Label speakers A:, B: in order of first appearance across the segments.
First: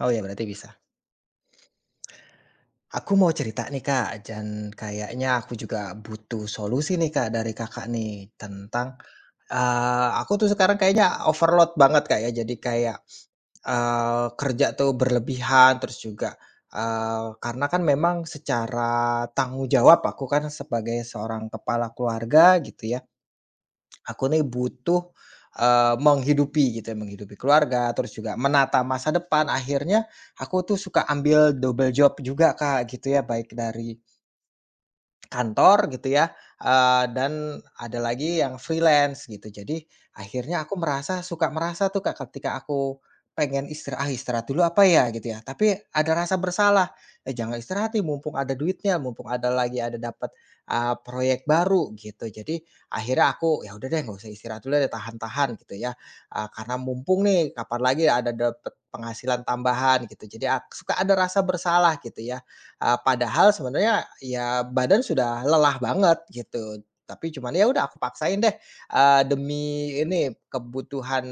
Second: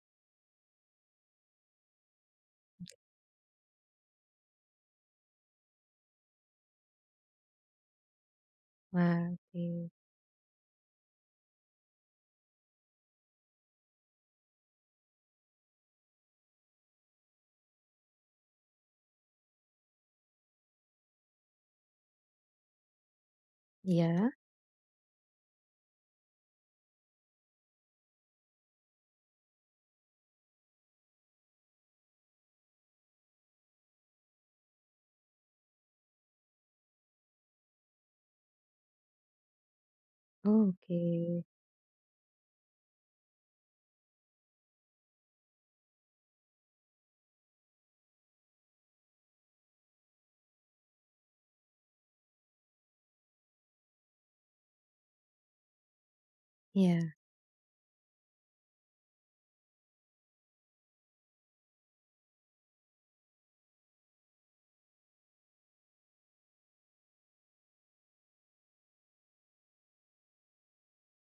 A: Oh ya berarti bisa. Aku mau cerita nih Kak, dan kayaknya aku juga butuh solusi nih Kak dari Kakak nih tentang,
B: Wah, oke.
A: aku tuh sekarang kayaknya overload banget Kak ya, jadi kayak, kerja tuh berlebihan terus juga, karena kan memang secara tanggung jawab aku kan sebagai seorang kepala keluarga gitu ya. Aku
B: Iya,
A: nih butuh, menghidupi gitu ya, menghidupi keluarga, terus juga menata masa depan. Akhirnya aku tuh suka ambil double job juga Kak, gitu ya, baik dari kantor gitu ya, dan ada lagi yang freelance gitu. Jadi akhirnya aku
B: oke.
A: merasa suka merasa tuh Kak, ketika aku pengen istirahat ah, istirahat dulu apa ya gitu ya, tapi ada rasa bersalah, "Eh, jangan istirahat nih mumpung ada duitnya, mumpung ada lagi ada dapat, proyek baru," gitu. Jadi akhirnya aku, "Ya udah deh nggak usah istirahat dulu deh, tahan-tahan," gitu ya, "karena
B: Iya
A: mumpung nih kapan lagi ada dapat penghasilan tambahan," gitu. Jadi ak suka ada rasa bersalah gitu ya. Padahal sebenarnya ya badan sudah lelah banget gitu, tapi cuman ya udah aku paksain deh, demi ini kebutuhan,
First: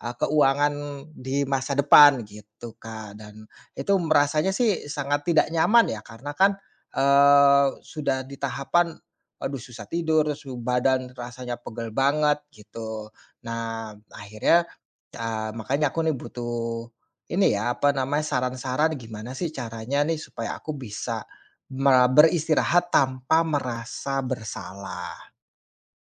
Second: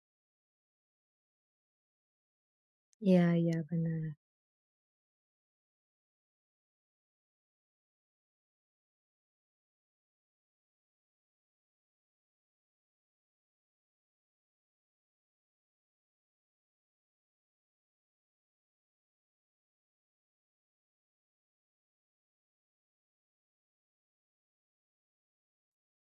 A: keuangan di masa depan gitu, Kak.
B: iya
A: Dan
B: iya,
A: itu
B: benar.
A: merasanya sih sangat tidak nyaman ya karena kan, sudah di tahapan, aduh susah tidur, terus badan rasanya pegel banget gitu. Nah akhirnya ah, makanya aku nih butuh ini ya, apa namanya, saran-saran gimana sih caranya nih supaya aku bisa me beristirahat tanpa merasa bersalah.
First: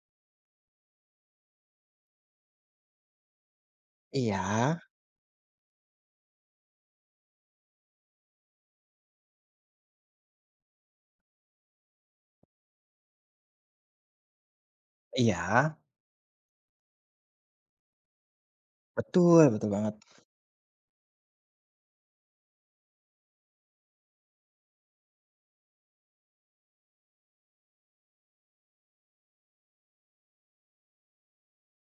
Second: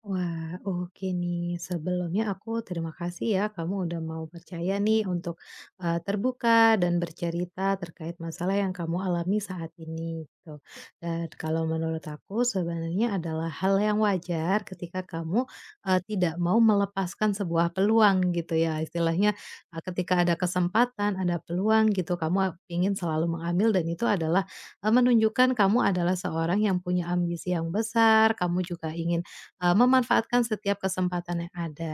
B: Wah, oke nih. Sebelumnya aku terima kasih ya kamu udah mau
A: Iya
B: percaya nih untuk, terbuka dan bercerita terkait masalah yang kamu alami saat ini, gitu. Dan kalau menurut aku sebenarnya adalah hal yang wajar ketika kamu,
A: iya,
B: tidak mau melepaskan sebuah peluang gitu ya, istilahnya,
A: betul betul banget.
B: ketika ada kesempatan, ada peluang gitu, kamu ingin selalu mengambil dan itu adalah, menunjukkan kamu adalah seorang yang punya ambisi yang besar, kamu juga ingin memanfaatkan setiap kesempatan yang ada.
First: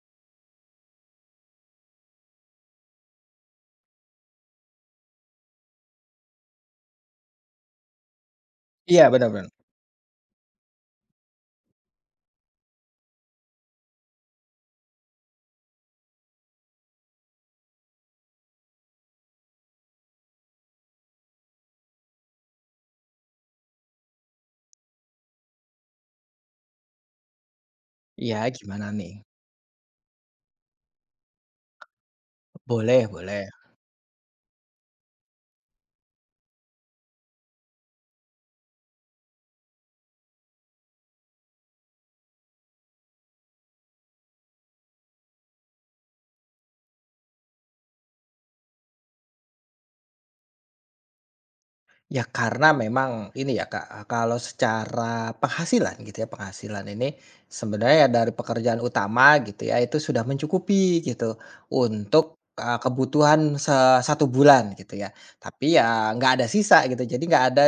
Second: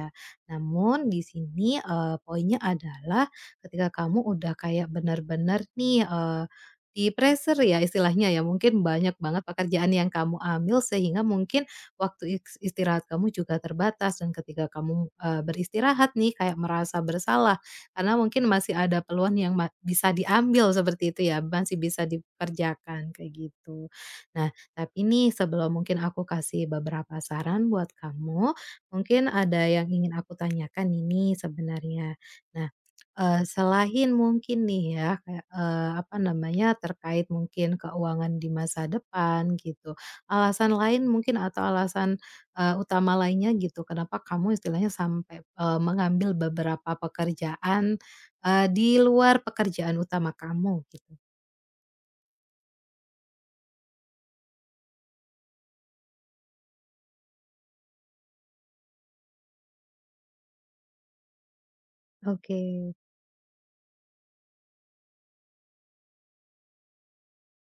B: Namun di sini, poinnya adalah ketika kamu udah kayak benar-benar nih, di-pressure ya istilahnya ya, mungkin
A: Iya,
B: banyak banget
A: benar-benar.
B: pekerjaan yang kamu ambil sehingga mungkin waktu istirahat kamu juga terbatas dan ketika kamu, beristirahat nih kayak merasa bersalah karena mungkin masih ada peluang yang bisa diambil seperti itu ya, masih bisa dikerjakan kayak gitu. Nah tapi nih sebelum mungkin aku kasih beberapa saran buat
A: Iya,
B: kamu,
A: gimana nih?
B: mungkin ada yang ingin aku tanyakan ini sebenarnya. Nah,
A: Boleh boleh.
B: selain mungkin nih ya kayak, apa namanya, terkait mungkin keuangan di masa depan gitu, alasan lain mungkin atau alasan, utama lainnya gitu kenapa kamu istilahnya sampai, mengambil beberapa pekerjaan, di luar pekerjaan utama kamu gitu?
A: Ya karena memang ini ya Kak, e, kalau secara penghasilan gitu ya, penghasilan ini sebenarnya ya dari pekerjaan utama gitu ya, itu sudah mencukupi gitu untuk,
B: Oke.
A: kebutuhan se satu bulan gitu ya. Tapi ya nggak ada sisa gitu, jadi nggak ada,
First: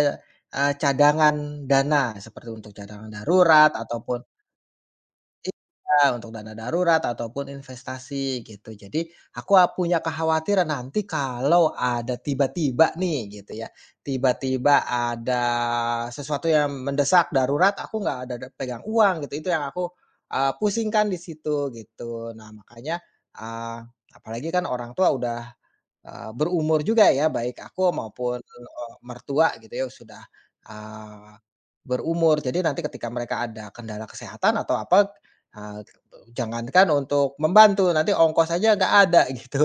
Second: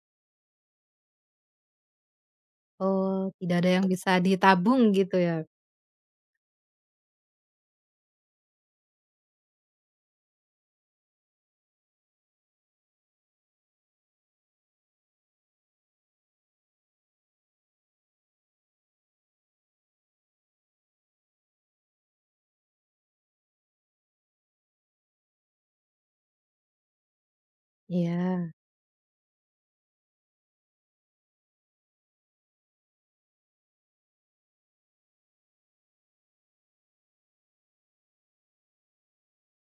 A: cadangan dana seperti untuk cadangan
B: Oh, tidak ada
A: darurat
B: yang bisa
A: ataupun
B: ditabung gitu ya?
A: iya, untuk dana darurat ataupun investasi gitu. Jadi aku a punya kekhawatiran nanti kalau ada tiba-tiba nih gitu ya, tiba-tiba ada sesuatu yang mendesak darurat aku nggak ada da pegang uang gitu, itu yang aku, pusingkan di situ gitu. Nah makanya, eee, apalagi kan orang tua udah berumur juga ya, baik aku maupun,
B: Iya,
A: mertua gitu ya sudah, eee, berumur. Jadi nanti ketika mereka ada kendala kesehatan atau apa, eee, jangankan untuk membantu, nanti ongkos aja nggak ada gitu.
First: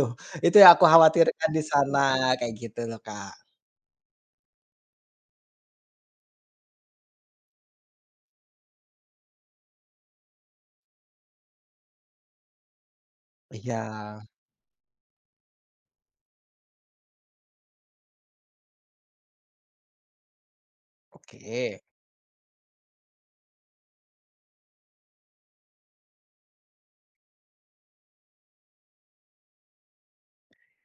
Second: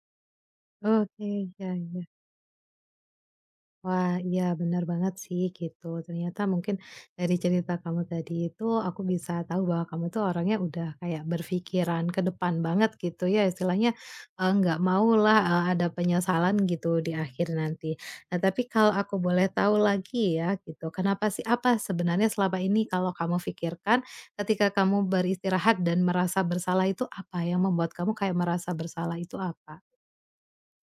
A: Itu yang aku
B: oke,
A: khawatirkan di
B: iya
A: sana,
B: iya.
A: kayak gitu loh, Kak.
B: Wah, iya benar banget sih gitu. Ternyata mungkin dari cerita kamu tadi itu aku bisa tahu bahwa kamu tuh orangnya udah kayak berpikiran ke depan banget gitu ya.
A: Iya,
B: Istilahnya eh, nggak maulah eh, ada penyesalan gitu di akhir nanti. Nah, tapi kalau aku boleh tahu lagi ya gitu. Kenapa sih apa
A: oke.
B: sebenarnya selama ini kalau kamu pikirkan ketika kamu beristirahat dan merasa bersalah itu apa yang membuat kamu kayak merasa bersalah itu apa?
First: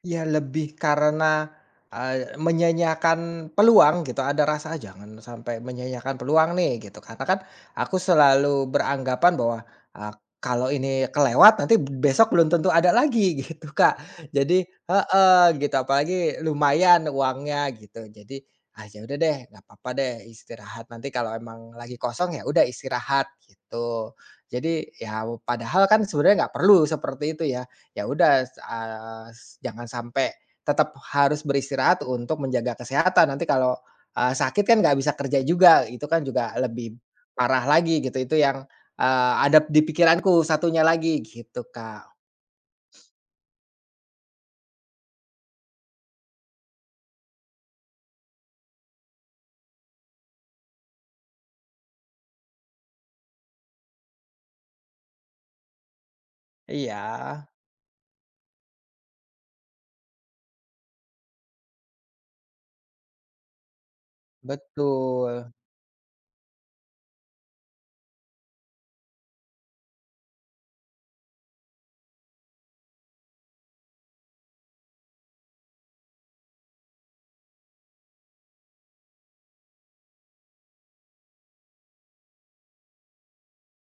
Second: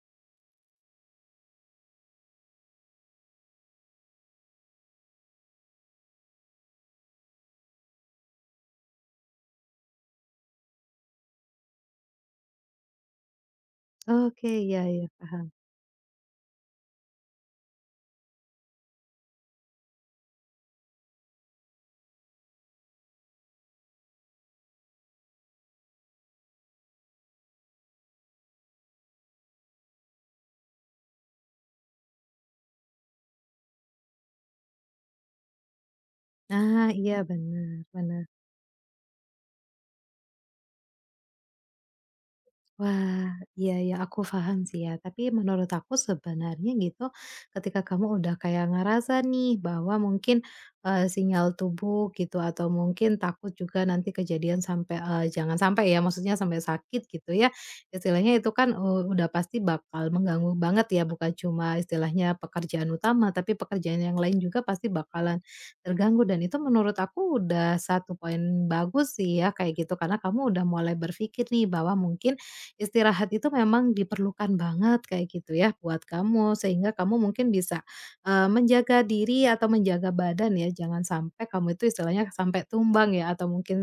A: Ya lebih karena, menyanyiakan peluang gitu, ada rasa "Ah, jangan sampai menyanyiakan peluang nih gitu, karena kan aku selalu beranggapan bahwa, eee, kalau ini kelewat nanti besok belum tentu ada lagi gitu, Kak.
B: Oke,
A: Jadi
B: iya iya
A: heeh,
B: paham.
A: gitu apalagi lumayan uangnya gitu. Jadi, ah, ya udah deh nggak apa-apa deh istirahat, nanti kalau emang lagi kosong ya udah istirahat gitu. Jadi ya padahal kan sebenarnya nggak perlu seperti itu ya. Ya udah, s s jangan sampai tetap harus beristirahat untuk menjaga kesehatan. Nanti kalau, sakit kan nggak bisa kerja juga, itu kan juga
B: Nah,
A: lebih
B: iya
A: parah
B: benar,
A: lagi gitu.
B: benar.
A: Itu yang, ada di pikiranku satunya lagi gitu, Kak.
B: Wah, iya ya aku paham sih ya. Tapi menurut aku sebenarnya gitu, ketika kamu udah kayak ngerasa nih bahwa mungkin, sinyal tubuh gitu atau mungkin takut juga nanti kejadian sampai, jangan sampai ya, maksudnya sampai
A: Iya,
B: sakit gitu ya. Istilahnya itu kan, udah pasti bakal mengganggu banget ya, bukan cuma istilahnya pekerjaan utama, tapi pekerjaan yang lain juga pasti bakalan
A: betul,
B: terganggu dan itu menurut aku udah satu poin bagus sih ya kayak gitu, karena kamu udah mulai berpikir nih bahwa mungkin istirahat itu memang diperlukan banget kayak gitu ya buat kamu sehingga kamu mungkin bisa, menjaga diri atau menjaga badan ya jangan sampai kamu itu istilahnya sampai tumbang ya atau mungkin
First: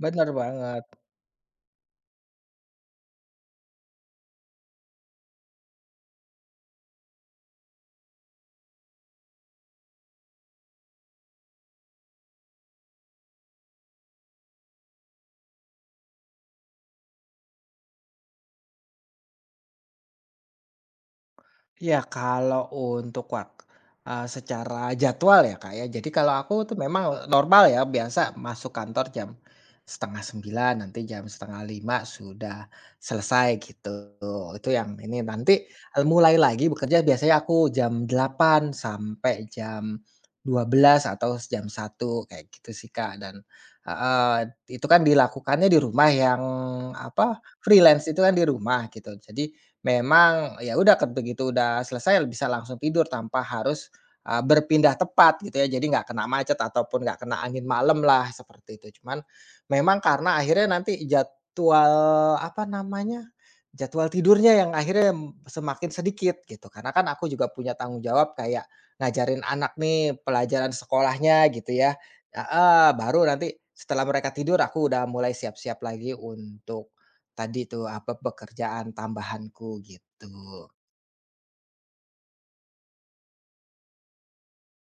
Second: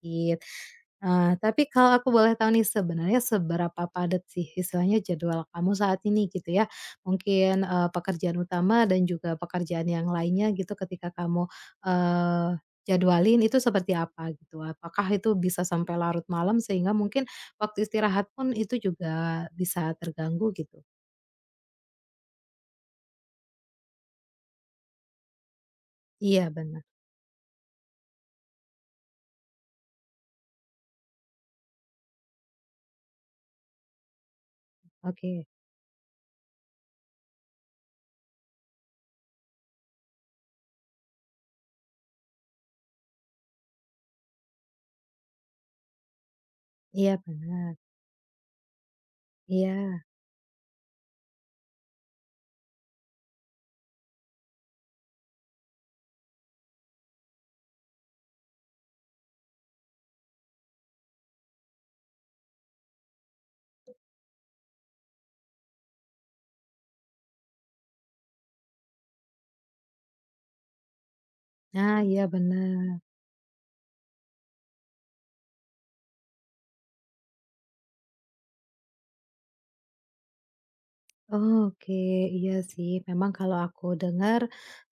A: benar banget.
B: Nah, tapi kalau aku boleh tahu nih, sebenarnya seberapa padat sih istilahnya jadwal kamu saat ini gitu ya? Mungkin, pekerjaan utama dan juga pekerjaan yang lainnya gitu ketika kamu, jadwalin itu seperti apa gitu? Apakah itu bisa sampai larut malam sehingga mungkin waktu istirahat pun itu juga bisa terganggu gitu?
A: Ya kalau untuk wak secara jadwal ya, Kak, ya. Jadi kalau
B: Iya
A: aku tuh
B: benar,
A: memang normal ya, biasa masuk kantor jam setengah sembilan nanti jam setengah lima sudah selesai gitu. Itu yang ini,
B: oke.
A: nanti, mulai lagi bekerja biasanya aku jam delapan sampai jam dua belas atau jam satu kayak gitu sih, Kak. Dan heeh, itu kan dilakukannya di rumah yang
B: Iya
A: apa,
B: benar,
A: freelance itu kan di rumah gitu. Jadi
B: iya.
A: memang ya udah ket begitu udah selesai bisa langsung tidur tanpa harus, berpindah tempat gitu ya. Jadi nggak kena macet ataupun nggak kena angin malam lah seperti itu. Cuman memang karena akhirnya nanti jadwal, apa namanya, jadwal tidurnya yang akhirnya semakin sedikit gitu. Karena kan aku juga punya tanggung jawab kayak ngajarin anak nih pelajaran sekolahnya gitu ya
B: Nah, iya
A: heeh,
B: benar.
A: baru nanti setelah mereka tidur aku udah mulai siap-siap lagi untuk tadi tuh, apa, pekerjaan tambahanku gitu.
B: Oke, iya sih. Memang kalau aku dengar,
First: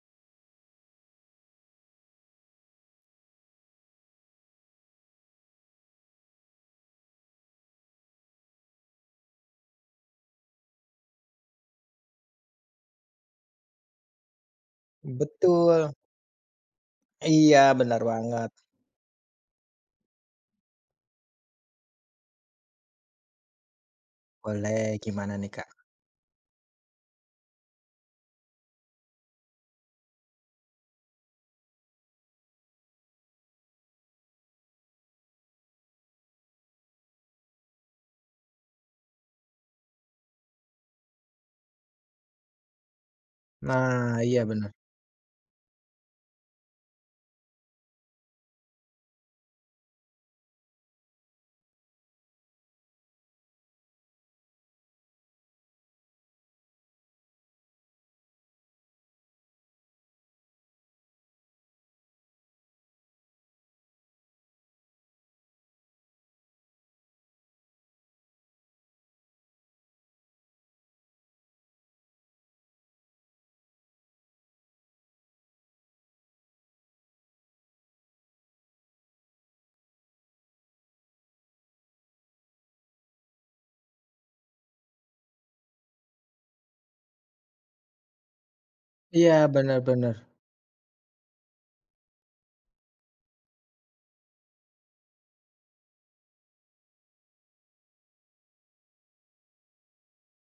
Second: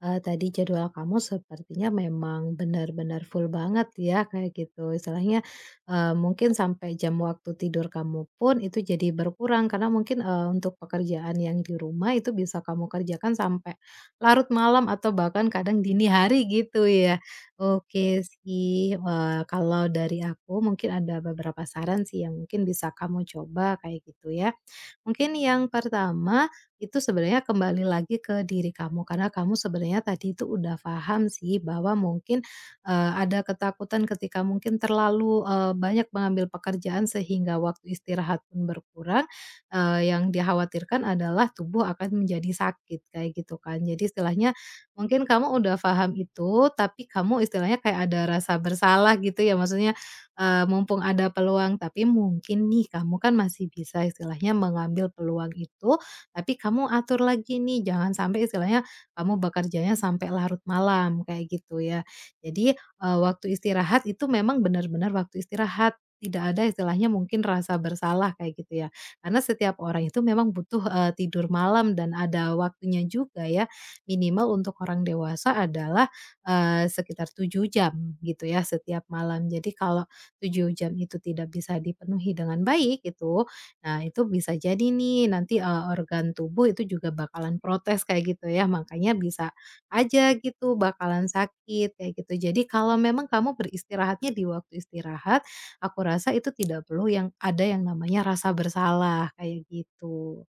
B: tadi jadwal kamu sepertinya memang benar-benar full banget ya, kayak gitu. Istilahnya, mungkin sampai jam waktu tidur kamu pun itu jadi berkurang karena mungkin, untuk pekerjaan yang di rumah itu bisa kamu kerjakan sampai larut malam atau bahkan kadang
A: Betul,
B: dini hari gitu ya.
A: iya benar
B: Oke
A: banget.
B: sih, kalau dari aku mungkin ada beberapa saran sih yang mungkin bisa kamu coba kayak gitu ya.
A: Boleh,
B: Mungkin
A: gimana nih, Kak?
B: yang pertama, itu sebenarnya kembali lagi ke diri kamu, karena kamu sebenarnya tadi itu udah paham sih bahwa mungkin, ada ketakutan ketika mungkin terlalu, banyak mengambil pekerjaan sehingga waktu istirahat pun berkurang, yang dikhawatirkan adalah tubuh akan menjadi sakit, kayak gitu kan. Jadi
A: Nah, iya
B: istilahnya
A: benar.
B: mungkin kamu udah paham itu, tapi kamu istilahnya kayak ada rasa bersalah gitu ya, maksudnya mumpung ada peluang, tapi mungkin nih kamu kan masih bisa istilahnya mengambil peluang itu, tapi kamu atur lagi nih, jangan sampai istilahnya kamu bekerjanya sampai larut malam, kayak gitu ya. Jadi, waktu istirahat itu memang benar-benar waktu istirahat, tidak ada istilahnya mungkin rasa bersalah kayak gitu ya. Karena setiap orang itu memang butuh, tidur malam dan ada waktunya juga ya. Minimal untuk orang dewasa adalah, sekitar 7 jam gitu ya setiap malam. Jadi kalau 7 jam itu tidak bisa dipenuhi dengan baik gitu, nah itu bisa jadi nih nanti, organ tubuh itu juga bakalan protes kayak gitu ya, makanya
A: Iya,
B: bisa
A: benar-benar.
B: aja gitu bakalan sakit kayak gitu. Jadi kalau memang kamu beristirahatnya di waktu istirahat, aku rasa itu tidak perlu yang ada yang namanya rasa bersalah kayak gitu.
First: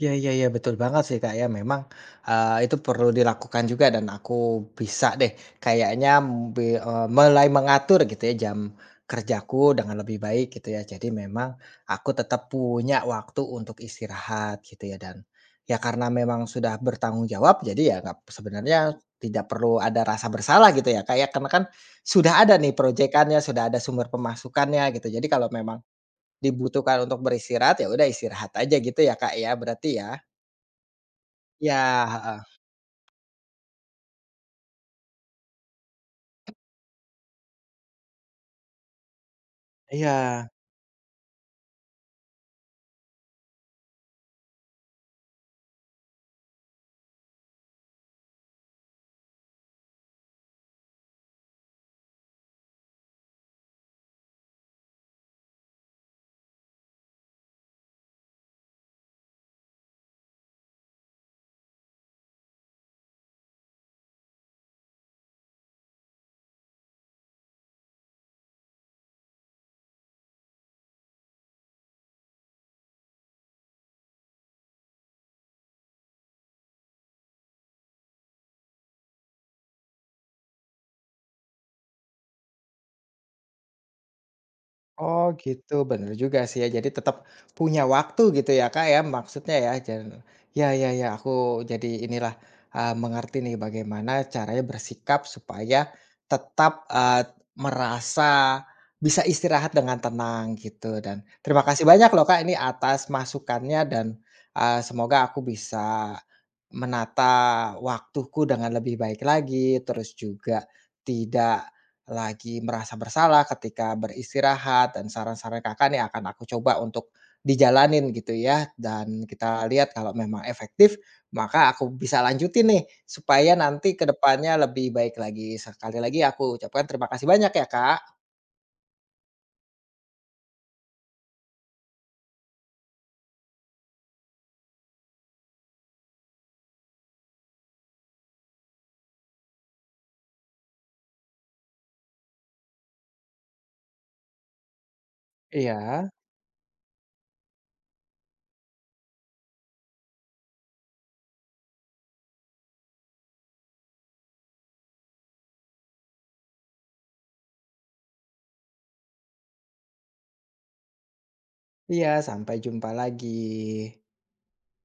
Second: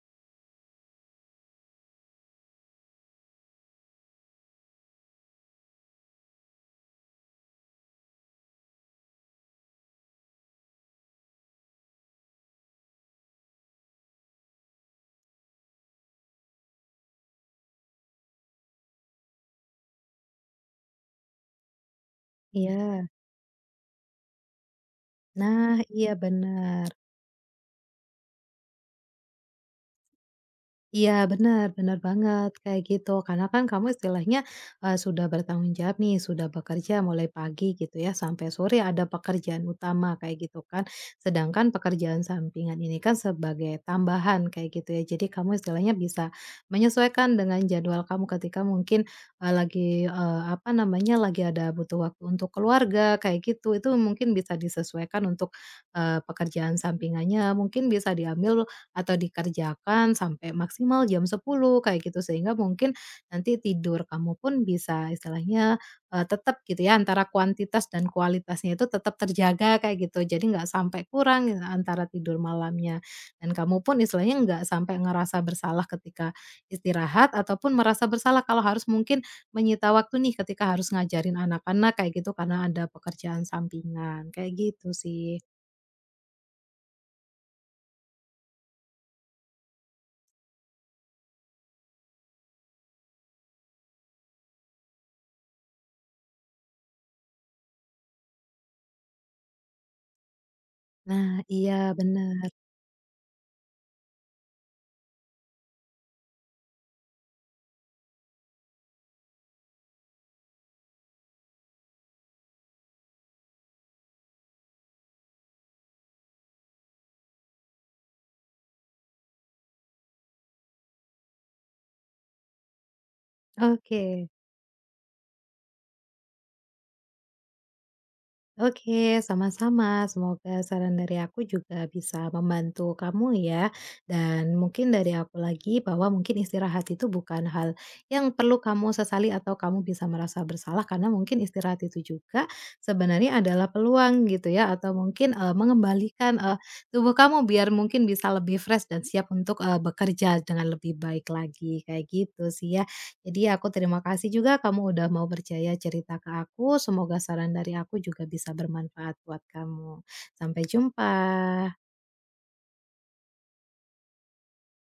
A: Iya iya iya, betul banget sih, Kak, ya memang, itu perlu dilakukan juga dan aku bisa deh kayaknya be mulai mengatur gitu ya jam kerjaku dengan lebih baik gitu ya. Jadi memang aku tetap punya waktu untuk istirahat gitu ya dan ya karena memang sudah bertanggung jawab jadi ya nggak sebenarnya tidak perlu ada rasa bersalah gitu ya, Kak, ya. Karena kan sudah ada nih
B: Iya.
A: projekannya, sudah ada sumber pemasukannya gitu. Jadi kalau
B: Nah,
A: memang
B: iya benar.
A: dibutuhkan untuk beristirahat, ya udah istirahat aja gitu ya, Kak, ya berarti ya?
B: Iya
A: Iya,
B: benar, benar
A: heeh.
B: banget kayak gitu karena kan kamu istilahnya, sudah bertanggung jawab nih sudah bekerja mulai pagi gitu ya sampai sore ada pekerjaan utama
A: Iya.
B: kayak gitu kan, sedangkan pekerjaan sampingan ini kan sebagai tambahan kayak gitu ya jadi kamu istilahnya bisa, menyesuaikan dengan jadwal kamu ketika mungkin, lagi, apa namanya lagi ada butuh waktu untuk keluarga kayak gitu itu mungkin bisa disesuaikan untuk, pekerjaan sampingannya mungkin bisa diambil atau dikerjakan sampai maksimal jam 10 kayak gitu sehingga mungkin nanti tidur kamu pun bisa istilahnya, tetap gitu ya antara kuantitas dan kualitasnya itu tetap terjaga kayak gitu. Jadi nggak sampai kurang gitu antara tidur malamnya dan kamu pun istilahnya nggak sampai ngerasa bersalah ketika istirahat ataupun merasa bersalah kalau harus mungkin menyita waktu nih ketika harus ngajarin anak-anak kayak gitu karena ada pekerjaan sampingan, kayak gitu
A: Oh
B: sih.
A: gitu, bener juga sih ya, jadi tetap punya waktu gitu ya, Kak, ya, maksudnya ya, dan ya ya ya, aku jadi inilah, mengerti nih bagaimana caranya bersikap supaya tetap, merasa bisa istirahat dengan tenang gitu, dan
B: Nah
A: terima
B: iya
A: kasih banyak loh, Kak,
B: bener,
A: ini atas masukannya dan, semoga aku bisa menata waktuku dengan lebih baik lagi, terus juga tidak lagi merasa bersalah ketika beristirahat dan saran-saran Kakak nih akan aku coba untuk dijalanin gitu ya dan kita lihat kalau memang efektif maka aku bisa lanjutin nih supaya nanti ke
B: oke.
A: depannya lebih baik lagi. Sekali lagi aku ucapkan terima kasih banyak ya Kak.
B: Oke, sama-sama. Semoga saran dari aku juga bisa membantu kamu ya. Dan mungkin dari aku lagi bahwa mungkin istirahat itu bukan hal yang perlu kamu sesali atau kamu bisa merasa bersalah karena mungkin istirahat itu juga sebenarnya adalah peluang gitu ya atau mungkin eh,
A: Iya.
B: mengembalikan eh, tubuh kamu biar mungkin bisa lebih fresh dan siap untuk eh, bekerja dengan lebih baik lagi kayak gitu sih ya. Jadi aku terima kasih juga kamu udah mau percaya cerita ke aku, semoga saran dari aku juga bisa bermanfaat buat kamu. Sampai jumpa.
A: Iya sampai jumpa lagi.